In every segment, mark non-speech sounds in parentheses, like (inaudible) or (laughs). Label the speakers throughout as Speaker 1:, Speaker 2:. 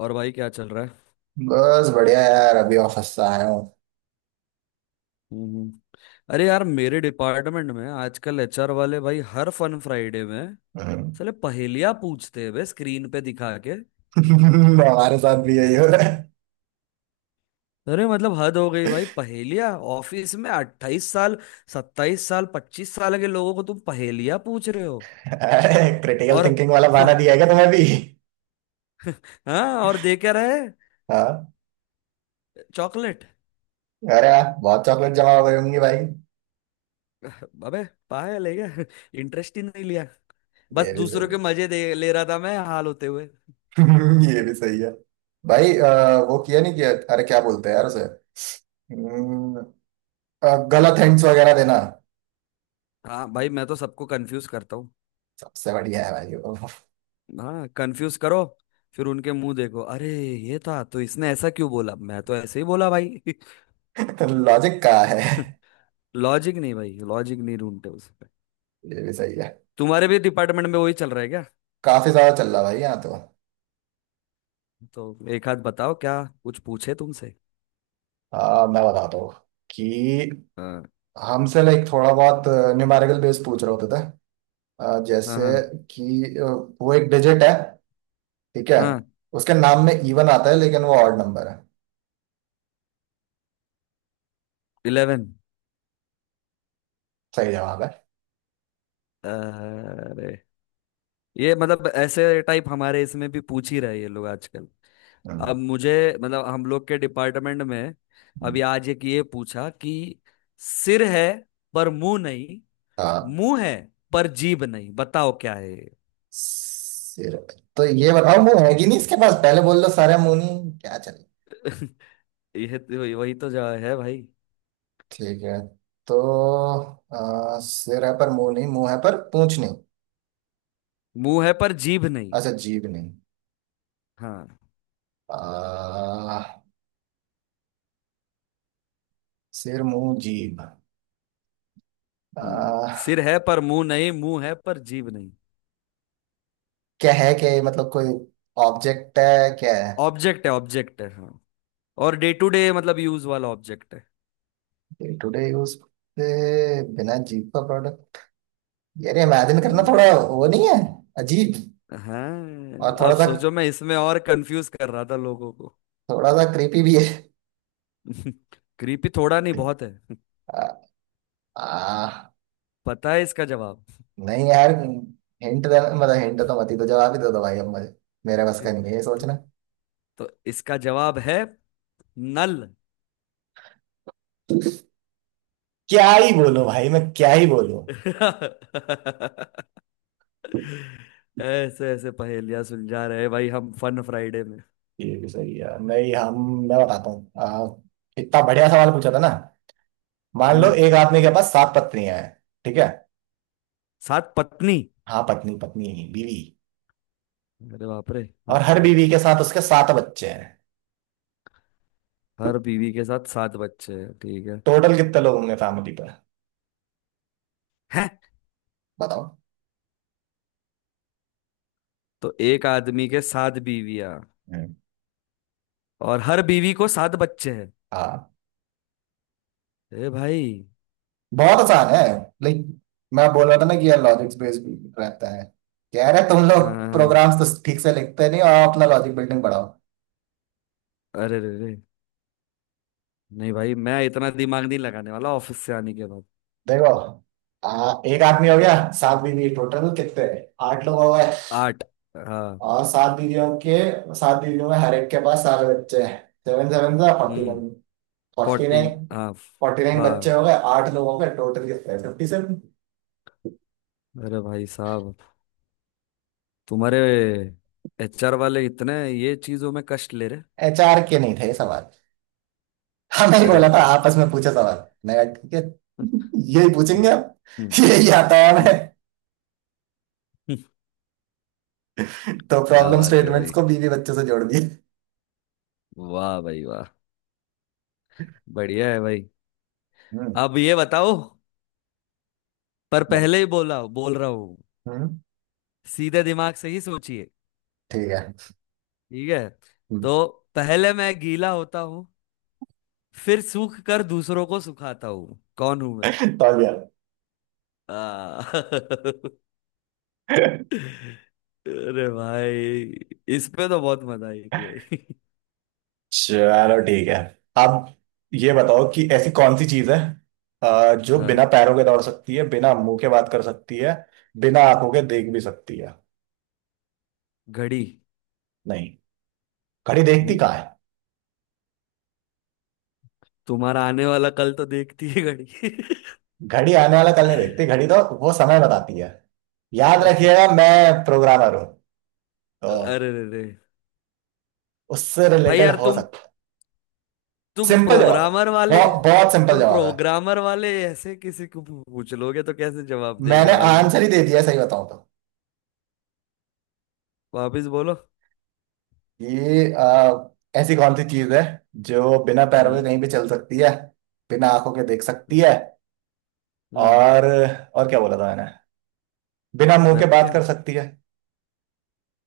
Speaker 1: और भाई, क्या चल रहा है।
Speaker 2: बस बढ़िया यार, अभी ऑफिस से आया हूँ।
Speaker 1: हम्म हम्म। अरे यार, मेरे डिपार्टमेंट में आजकल एचआर वाले भाई हर फन फ्राइडे में
Speaker 2: हाँ।
Speaker 1: साले पहेलियां पूछते हैं बे, स्क्रीन पे दिखा के।
Speaker 2: (laughs) हमारे साथ भी यही हो रहा
Speaker 1: अरे मतलब हद हो गई भाई, पहेलियां ऑफिस में। 28 साल, 27 साल, 25 साल के लोगों को तुम पहेलियां पूछ रहे हो।
Speaker 2: है। (laughs) क्रिटिकल
Speaker 1: और (laughs)
Speaker 2: थिंकिंग वाला बहाना दिया है क्या तुम्हें भी?
Speaker 1: हाँ, और दे क्या रहे।
Speaker 2: हाँ।
Speaker 1: चॉकलेट।
Speaker 2: अरे यार बहुत चॉकलेट जमा हो गई होंगी भाई।
Speaker 1: अबे, पायल है क्या। (laughs) इंटरेस्ट ही नहीं लिया। बस
Speaker 2: ये भी
Speaker 1: दूसरों
Speaker 2: सही
Speaker 1: के
Speaker 2: है।
Speaker 1: मजे
Speaker 2: (laughs)
Speaker 1: दे ले रहा था मैं, हाल होते हुए।
Speaker 2: ये भी सही है। भाई वो किया नहीं किया, अरे क्या बोलते हैं यार उसे। हम्म, गलत हिंट्स वगैरह देना।
Speaker 1: हाँ भाई, मैं तो सबको कंफ्यूज करता हूँ।
Speaker 2: सबसे बढ़िया है भाई वो।
Speaker 1: हाँ, कंफ्यूज करो। फिर उनके मुंह देखो, अरे ये था तो इसने ऐसा क्यों बोला, मैं तो ऐसे ही बोला भाई। (laughs)
Speaker 2: (laughs) लॉजिक का है। ये
Speaker 1: लॉजिक नहीं भाई, लॉजिक नहीं ढूंढते उस पे।
Speaker 2: भी सही है।
Speaker 1: तुम्हारे भी डिपार्टमेंट में वही चल रहा है क्या।
Speaker 2: काफी ज्यादा चल रहा है भाई यहाँ तो।
Speaker 1: तो एक हाथ बताओ, क्या कुछ पूछे तुमसे।
Speaker 2: हाँ मैं बताता हूँ कि
Speaker 1: हाँ
Speaker 2: हमसे लाइक थोड़ा बहुत न्यूमेरिकल बेस पूछ रहे होते थे।
Speaker 1: हाँ
Speaker 2: जैसे
Speaker 1: हाँ
Speaker 2: कि वो एक डिजिट है, ठीक है।
Speaker 1: हाँ।
Speaker 2: उसके नाम में इवन आता है लेकिन वो ऑड नंबर है।
Speaker 1: 11।
Speaker 2: सही जवाब है।
Speaker 1: अरे ये, मतलब ऐसे टाइप हमारे इसमें भी पूछ ही रहे ये लोग आजकल।
Speaker 2: हम्म,
Speaker 1: अब मुझे, मतलब हम लोग के डिपार्टमेंट में, अभी
Speaker 2: हम्म।
Speaker 1: आज एक ये पूछा कि सिर है पर मुंह नहीं,
Speaker 2: हाँ।
Speaker 1: मुंह है पर जीभ नहीं। बताओ क्या है ये।
Speaker 2: सिर। तो ये बताओ मुंह है कि नहीं इसके पास, पहले बोल दो, सारे मुंह नहीं क्या चले।
Speaker 1: (laughs) वही वही तो जवाब है भाई।
Speaker 2: ठीक है, तो सिर है पर मुंह नहीं, मुंह है पर पूंछ नहीं।
Speaker 1: मुंह है पर जीभ नहीं।
Speaker 2: अच्छा, जीभ नहीं।
Speaker 1: हाँ।
Speaker 2: आ, सिर, मुंह, जीभ।
Speaker 1: सिर
Speaker 2: आ,
Speaker 1: है पर मुंह नहीं, मुंह है पर जीभ नहीं।
Speaker 2: क्या है क्या ये, मतलब कोई ऑब्जेक्ट है क्या है?
Speaker 1: ऑब्जेक्ट है, ऑब्जेक्ट है, हाँ। और डे टू डे मतलब यूज वाला ऑब्जेक्ट है।
Speaker 2: डे टू डे यूज पे बिना जीप का प्रोडक्ट। यार इमेजिन करना थोड़ा,
Speaker 1: हम्म,
Speaker 2: वो नहीं है, अजीब।
Speaker 1: हाँ।
Speaker 2: और थोड़ा
Speaker 1: अब
Speaker 2: सा,
Speaker 1: सोचो, मैं इसमें और कंफ्यूज कर रहा था लोगों को।
Speaker 2: थोड़ा सा क्रीपी भी है।
Speaker 1: (laughs) क्रीपी थोड़ा नहीं बहुत है। (laughs)
Speaker 2: आ, आ,
Speaker 1: पता है इसका जवाब।
Speaker 2: नहीं यार, हिंट देना मतलब, हिंट तो मत ही, तो जवाब ही दे दो भाई अब मुझे। मेरे बस का
Speaker 1: (laughs)
Speaker 2: नहीं है ये
Speaker 1: तो,
Speaker 2: सोचना।
Speaker 1: तो इसका जवाब है नल।
Speaker 2: क्या ही बोलो भाई, मैं क्या ही बोलूं।
Speaker 1: (laughs) ऐसे ऐसे पहेलियां सुलझा रहे भाई, हम फन फ्राइडे में।
Speaker 2: ये भी सही है। नहीं, हम, मैं बताता हूँ। इतना बढ़िया सवाल पूछा था ना। मान लो
Speaker 1: हम्म।
Speaker 2: एक आदमी के पास सात पत्नियां हैं, ठीक है।
Speaker 1: सात पत्नी।
Speaker 2: हाँ, पत्नी पत्नी नहीं, बीवी।
Speaker 1: अरे बाप रे।
Speaker 2: और
Speaker 1: हाँ
Speaker 2: हर
Speaker 1: हाँ।
Speaker 2: बीवी के साथ उसके सात बच्चे हैं।
Speaker 1: हर बीवी के साथ सात बच्चे हैं, ठीक है।
Speaker 2: टोटल कितने लोग होंगे फैमिली पर,
Speaker 1: हैं।
Speaker 2: बताओ।
Speaker 1: तो एक आदमी के सात बीवियां,
Speaker 2: हम्म।
Speaker 1: और हर बीवी को सात बच्चे हैं।
Speaker 2: हाँ,
Speaker 1: ए भाई।
Speaker 2: बहुत आसान है। लाइक, मैं बोल रहा था ना कि यार लॉजिक्स बेस्ड रहता है। कह रहे तुम लोग
Speaker 1: हाँ हाँ हाँ।
Speaker 2: प्रोग्राम्स तो ठीक से लिखते नहीं, और अपना लॉजिक बिल्डिंग बढ़ाओ।
Speaker 1: अरे रे रे, नहीं भाई मैं इतना दिमाग नहीं लगाने वाला ऑफिस से आने के बाद।
Speaker 2: देखो, एक आदमी हो गया, सात बीवी, टोटल कितने, आठ लोग हो गए।
Speaker 1: आठ, हाँ।
Speaker 2: और सात बीवियों में हर एक के पास सारे बच्चे हैं। 7 7 से forty
Speaker 1: hmm.
Speaker 2: Nine forty
Speaker 1: 14,
Speaker 2: nine
Speaker 1: हाँ,
Speaker 2: फोर्टी नाइन बच्चे
Speaker 1: हाँ
Speaker 2: हो गए, आठ लोगों के टोटल कितने, 57।
Speaker 1: अरे भाई साहब, तुम्हारे एचआर वाले इतने ये चीजों में कष्ट ले रहे।
Speaker 2: एचआर के नहीं थे ये सवाल। हमने ही
Speaker 1: अरे
Speaker 2: बोला
Speaker 1: रे
Speaker 2: था
Speaker 1: रे।
Speaker 2: आपस में पूछे सवाल, मैं कहा ठीक है। यही पूछेंगे अब, यही आता है हमें।
Speaker 1: (laughs)
Speaker 2: तो
Speaker 1: क्या
Speaker 2: प्रॉब्लम
Speaker 1: बात है
Speaker 2: स्टेटमेंट्स
Speaker 1: भाई,
Speaker 2: को बीवी बच्चों से जोड़ दिए।
Speaker 1: वाह भाई वाह, बढ़िया है भाई।
Speaker 2: हम्म।
Speaker 1: अब ये बताओ, पर
Speaker 2: बहुत-
Speaker 1: पहले ही बोला, बोल रहा हूँ,
Speaker 2: हम्म।
Speaker 1: सीधे दिमाग से ही सोचिए।
Speaker 2: ठीक है।
Speaker 1: ठीक है।
Speaker 2: हम्म,
Speaker 1: तो, पहले मैं गीला होता हूँ, फिर सूख कर दूसरों को सुखाता हूँ। कौन हूं मैं।
Speaker 2: समझ गया।
Speaker 1: आ, (laughs) अरे भाई, इस पे तो बहुत मजा आई थी भाई।
Speaker 2: चलो ठीक है। अब ये बताओ कि ऐसी कौन सी चीज है जो बिना
Speaker 1: हाँ।
Speaker 2: पैरों के दौड़ सकती है, बिना मुंह के बात कर सकती है, बिना आंखों के देख भी सकती है।
Speaker 1: (laughs) घड़ी।
Speaker 2: नहीं। घड़ी देखती
Speaker 1: नहीं,
Speaker 2: कहाँ?
Speaker 1: तुम्हारा आने वाला कल तो देखती है घड़ी।
Speaker 2: घड़ी आने वाला कल नहीं देखती,
Speaker 1: (laughs)
Speaker 2: घड़ी तो वो समय बताती है। याद रखिएगा मैं प्रोग्रामर हूँ, तो
Speaker 1: अरे रे रे,
Speaker 2: उससे
Speaker 1: भाई
Speaker 2: रिलेटेड
Speaker 1: यार
Speaker 2: हो
Speaker 1: तुम,
Speaker 2: सकता है।
Speaker 1: तुम
Speaker 2: सिंपल जवाब,
Speaker 1: प्रोग्रामर वाले
Speaker 2: बहुत बहुत सिंपल
Speaker 1: तुम
Speaker 2: जवाब है।
Speaker 1: प्रोग्रामर वाले ऐसे किसी को पूछ लोगे तो कैसे जवाब
Speaker 2: मैंने
Speaker 1: देगा भाई वो।
Speaker 2: आंसर ही दे दिया सही बताऊं तो।
Speaker 1: वापिस बोलो।
Speaker 2: ये ऐसी कौन सी चीज है जो बिना पैरों के
Speaker 1: हम्म
Speaker 2: कहीं भी चल सकती है, बिना आंखों के देख सकती है,
Speaker 1: हम्म।
Speaker 2: और और क्या बोला था मैंने, बिना मुंह के बात कर
Speaker 1: वेबकैम,
Speaker 2: सकती है।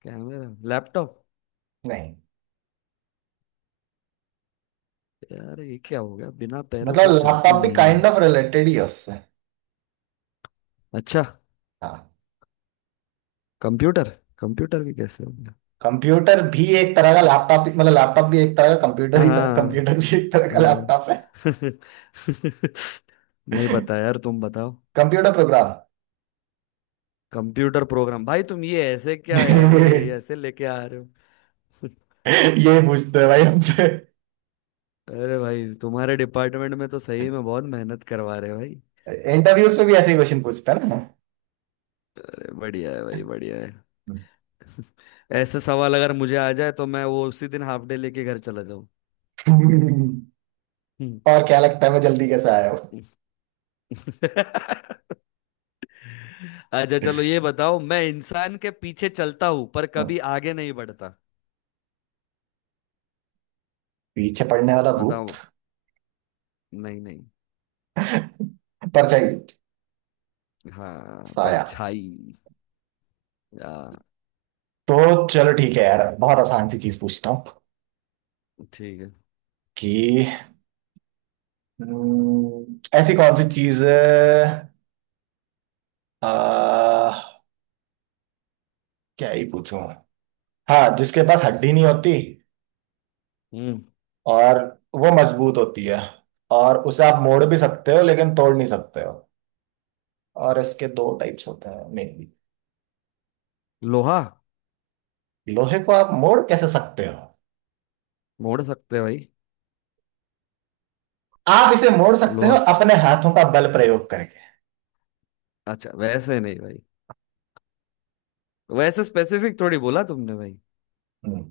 Speaker 1: Camera, laptop.
Speaker 2: नहीं।
Speaker 1: यार ये क्या हो गया, बिना पैरों
Speaker 2: मतलब
Speaker 1: के चलती
Speaker 2: लैपटॉप भी
Speaker 1: नहीं
Speaker 2: काइंड
Speaker 1: है।
Speaker 2: ऑफ रिलेटेड ही है उससे।
Speaker 1: अच्छा।
Speaker 2: हाँ।
Speaker 1: कंप्यूटर। कंप्यूटर भी कैसे हो गया।
Speaker 2: कंप्यूटर भी एक तरह का लैपटॉप, मतलब लैपटॉप भी एक तरह का कंप्यूटर
Speaker 1: हाँ
Speaker 2: ही था,
Speaker 1: हाँ
Speaker 2: कंप्यूटर भी एक तरह का लैपटॉप है।
Speaker 1: हाँ। (laughs) नहीं पता यार, तुम बताओ।
Speaker 2: Computer program.
Speaker 1: Computer program? भाई तुम ये ऐसे क्या यार, ये
Speaker 2: (laughs)
Speaker 1: ऐसे लेके आ रहे हो। (laughs)
Speaker 2: ये पूछते हैं भाई हमसे।
Speaker 1: अरे भाई, तुम्हारे डिपार्टमेंट में तो सही में बहुत मेहनत करवा रहे हैं भाई।
Speaker 2: इंटरव्यूज पे भी ऐसे ही क्वेश्चन पूछता है ना।
Speaker 1: तो बढ़िया है भाई, बढ़िया है। (laughs) ऐसे सवाल अगर मुझे आ जाए तो मैं वो उसी दिन हाफ डे लेके घर चला जाऊं।
Speaker 2: (laughs) और
Speaker 1: हम्म।
Speaker 2: क्या लगता है मैं जल्दी कैसे आया हूँ?
Speaker 1: (laughs) अच्छा चलो, ये बताओ, मैं इंसान के पीछे चलता हूं पर कभी आगे नहीं बढ़ता।
Speaker 2: पीछे पड़ने वाला भूत,
Speaker 1: बताओ। नहीं नहीं।
Speaker 2: परछाई,
Speaker 1: हाँ,
Speaker 2: साया।
Speaker 1: परछाई। आ,
Speaker 2: तो चलो ठीक है यार, बहुत आसान सी चीज पूछता हूँ
Speaker 1: ठीक है।
Speaker 2: कि ऐसी कौन सी चीज है, आ, क्या ही पूछूं, हाँ, जिसके पास हड्डी नहीं होती,
Speaker 1: हम्म।
Speaker 2: और वो मजबूत होती है, और उसे आप मोड़ भी सकते हो लेकिन तोड़ नहीं सकते हो, और इसके दो टाइप्स होते हैं मेनली।
Speaker 1: लोहा।
Speaker 2: लोहे को आप मोड़ कैसे सकते हो?
Speaker 1: मोड़ सकते हैं भाई।
Speaker 2: आप इसे मोड़ सकते हो
Speaker 1: लोहा।
Speaker 2: अपने हाथों का बल प्रयोग करके।
Speaker 1: अच्छा, वैसे नहीं भाई, वैसे स्पेसिफिक थोड़ी बोला तुमने भाई।
Speaker 2: हम्म,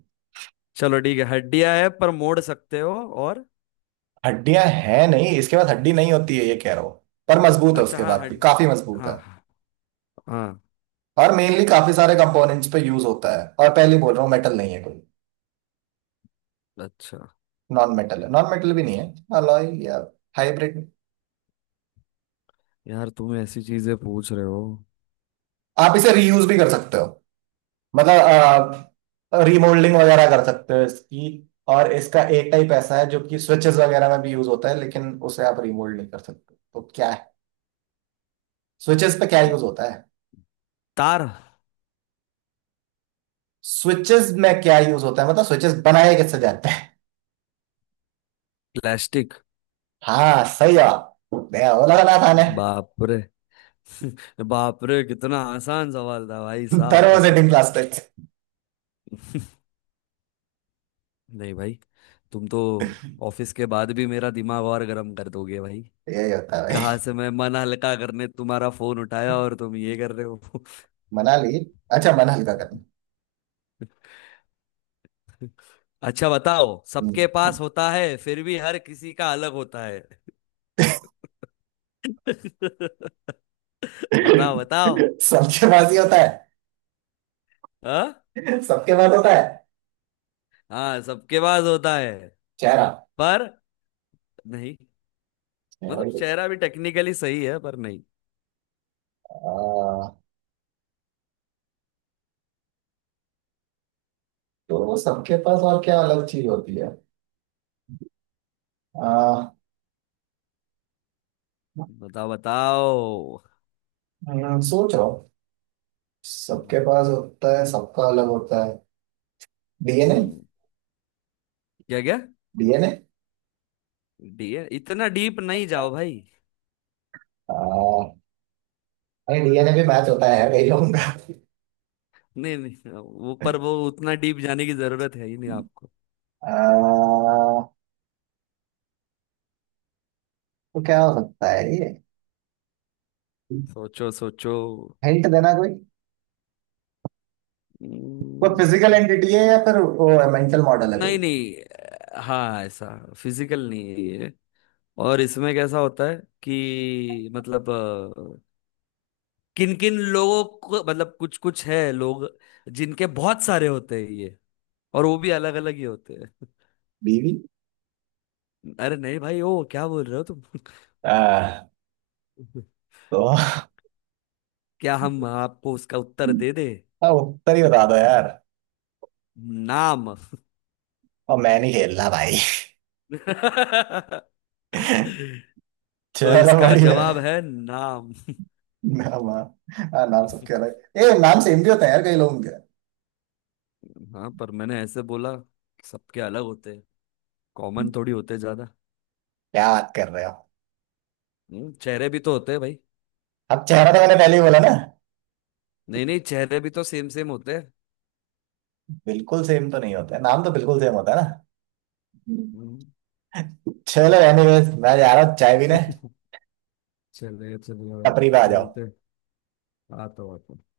Speaker 1: चलो ठीक है, हड्डियां है पर मोड़ सकते हो। और,
Speaker 2: हड्डियां हैं नहीं, इसके पास हड्डी नहीं होती है ये कह रहा हूं। पर मजबूत है,
Speaker 1: अच्छा
Speaker 2: उसके
Speaker 1: हाँ,
Speaker 2: बाद भी
Speaker 1: हड
Speaker 2: काफी मजबूत
Speaker 1: हाँ
Speaker 2: है।
Speaker 1: हाँ हाँ।
Speaker 2: और मेनली काफी सारे कंपोनेंट्स पे यूज होता है, और पहले ही बोल रहा हूँ मेटल नहीं है कोई।
Speaker 1: अच्छा।
Speaker 2: नॉन मेटल है, नॉन मेटल भी नहीं है। अलॉय या हाइब्रिड।
Speaker 1: यार तुम ऐसी चीजें पूछ रहे हो।
Speaker 2: आप इसे रीयूज भी कर सकते हो, मतलब रिमोल्डिंग वगैरह कर सकते हो इसकी। और इसका एक टाइप ऐसा है जो कि स्विचेस वगैरह में भी यूज होता है, लेकिन उसे आप रिमोल्ड नहीं कर सकते, तो क्या है? स्विचेस पे क्या
Speaker 1: ये-
Speaker 2: यूज होता है,
Speaker 1: तार।
Speaker 2: स्विचेस में क्या यूज होता है, मतलब स्विचेस बनाए कैसे जाते हैं?
Speaker 1: प्लास्टिक।
Speaker 2: हाँ, सही जवाब, मैं वो लगा था ने।
Speaker 1: बाप रे। (laughs) बाप रे, कितना आसान सवाल था भाई
Speaker 2: थर्मो
Speaker 1: साहब।
Speaker 2: Setting
Speaker 1: (laughs)
Speaker 2: plastic.
Speaker 1: नहीं भाई, तुम तो ऑफिस के बाद भी मेरा दिमाग और गर्म कर दोगे भाई।
Speaker 2: यही होता है
Speaker 1: कहाँ
Speaker 2: भाई।
Speaker 1: से मैं मन हल्का करने तुम्हारा फोन उठाया और तुम ये कर रहे हो।
Speaker 2: मनाली, अच्छा मन हल्का करना।
Speaker 1: (laughs) अच्छा बताओ,
Speaker 2: (laughs) हम्म।
Speaker 1: सबके पास होता है फिर भी हर किसी का अलग होता है। (laughs) बताओ बताओ।
Speaker 2: सबके पास ही होता है,
Speaker 1: हाँ।
Speaker 2: सबके पास होता है।
Speaker 1: हाँ, सबके पास होता है।
Speaker 2: चेहरा।
Speaker 1: पर नहीं,
Speaker 2: चेहरा
Speaker 1: मतलब
Speaker 2: ही होता
Speaker 1: चेहरा भी टेक्निकली सही है पर नहीं।
Speaker 2: है। तो वो सबके पास और क्या अलग चीज होती है, आ,
Speaker 1: बताओ बताओ।
Speaker 2: सोच रहा हूँ। सबके
Speaker 1: हम्म।
Speaker 2: पास होता है, सबका अलग होता है। डीएनए।
Speaker 1: हम्म। क्या क्या।
Speaker 2: डीएनए
Speaker 1: डी, है इतना डीप नहीं जाओ भाई।
Speaker 2: नहीं, डीएनए भी मैच होता है कई लोगों का।
Speaker 1: नहीं नहीं, वो पर वो उतना डीप जाने की जरूरत है ही नहीं आपको।
Speaker 2: आ, तो क्या हो सकता है ये,
Speaker 1: सोचो सोचो।
Speaker 2: हिंट देना कोई। वो
Speaker 1: हम्म।
Speaker 2: फिजिकल एंटिटी है या फिर वो मेंटल मॉडल है
Speaker 1: नहीं
Speaker 2: कोई?
Speaker 1: नहीं, हाँ ऐसा, फिजिकल नहीं है ये। और इसमें कैसा होता है कि मतलब, किन किन लोगों को मतलब कुछ कुछ है लोग, जिनके बहुत सारे होते हैं ये, और वो भी अलग अलग ही होते हैं।
Speaker 2: बीवी।
Speaker 1: (laughs) अरे नहीं भाई, ओ क्या बोल रहे हो तुम।
Speaker 2: आ,
Speaker 1: (laughs)
Speaker 2: तो
Speaker 1: क्या हम आपको उसका उत्तर दे दे।
Speaker 2: हाँ, उत्तर ही बता दो यार।
Speaker 1: नाम।
Speaker 2: और मैं नहीं खेलना भाई।
Speaker 1: (laughs) तो
Speaker 2: चलो
Speaker 1: इसका
Speaker 2: बढ़िया।
Speaker 1: जवाब है नाम।
Speaker 2: नाम, हाँ, हाँ, नाम सबके
Speaker 1: (laughs)
Speaker 2: अलग, ए नाम सेम भी होता है यार कई लोगों के।
Speaker 1: हाँ, पर मैंने ऐसे बोला सबके अलग होते हैं, कॉमन थोड़ी होते ज्यादा।
Speaker 2: क्या बात कर रहे हो?
Speaker 1: चेहरे भी तो होते हैं भाई।
Speaker 2: अब चेहरा तो मैंने पहले ही बोला ना।
Speaker 1: नहीं नहीं, चेहरे भी तो सेम सेम होते हैं।
Speaker 2: बिल्कुल सेम तो नहीं होता है, नाम तो बिल्कुल सेम होता है ना।
Speaker 1: हम्म।
Speaker 2: चलो एनीवेज मैं जा रहा हूँ चाय पीने।
Speaker 1: (laughs) चलिए चलिए भाई,
Speaker 2: टपरी पे आ जाओ।
Speaker 1: मिलते हैं। आता हूँ आता हूँ।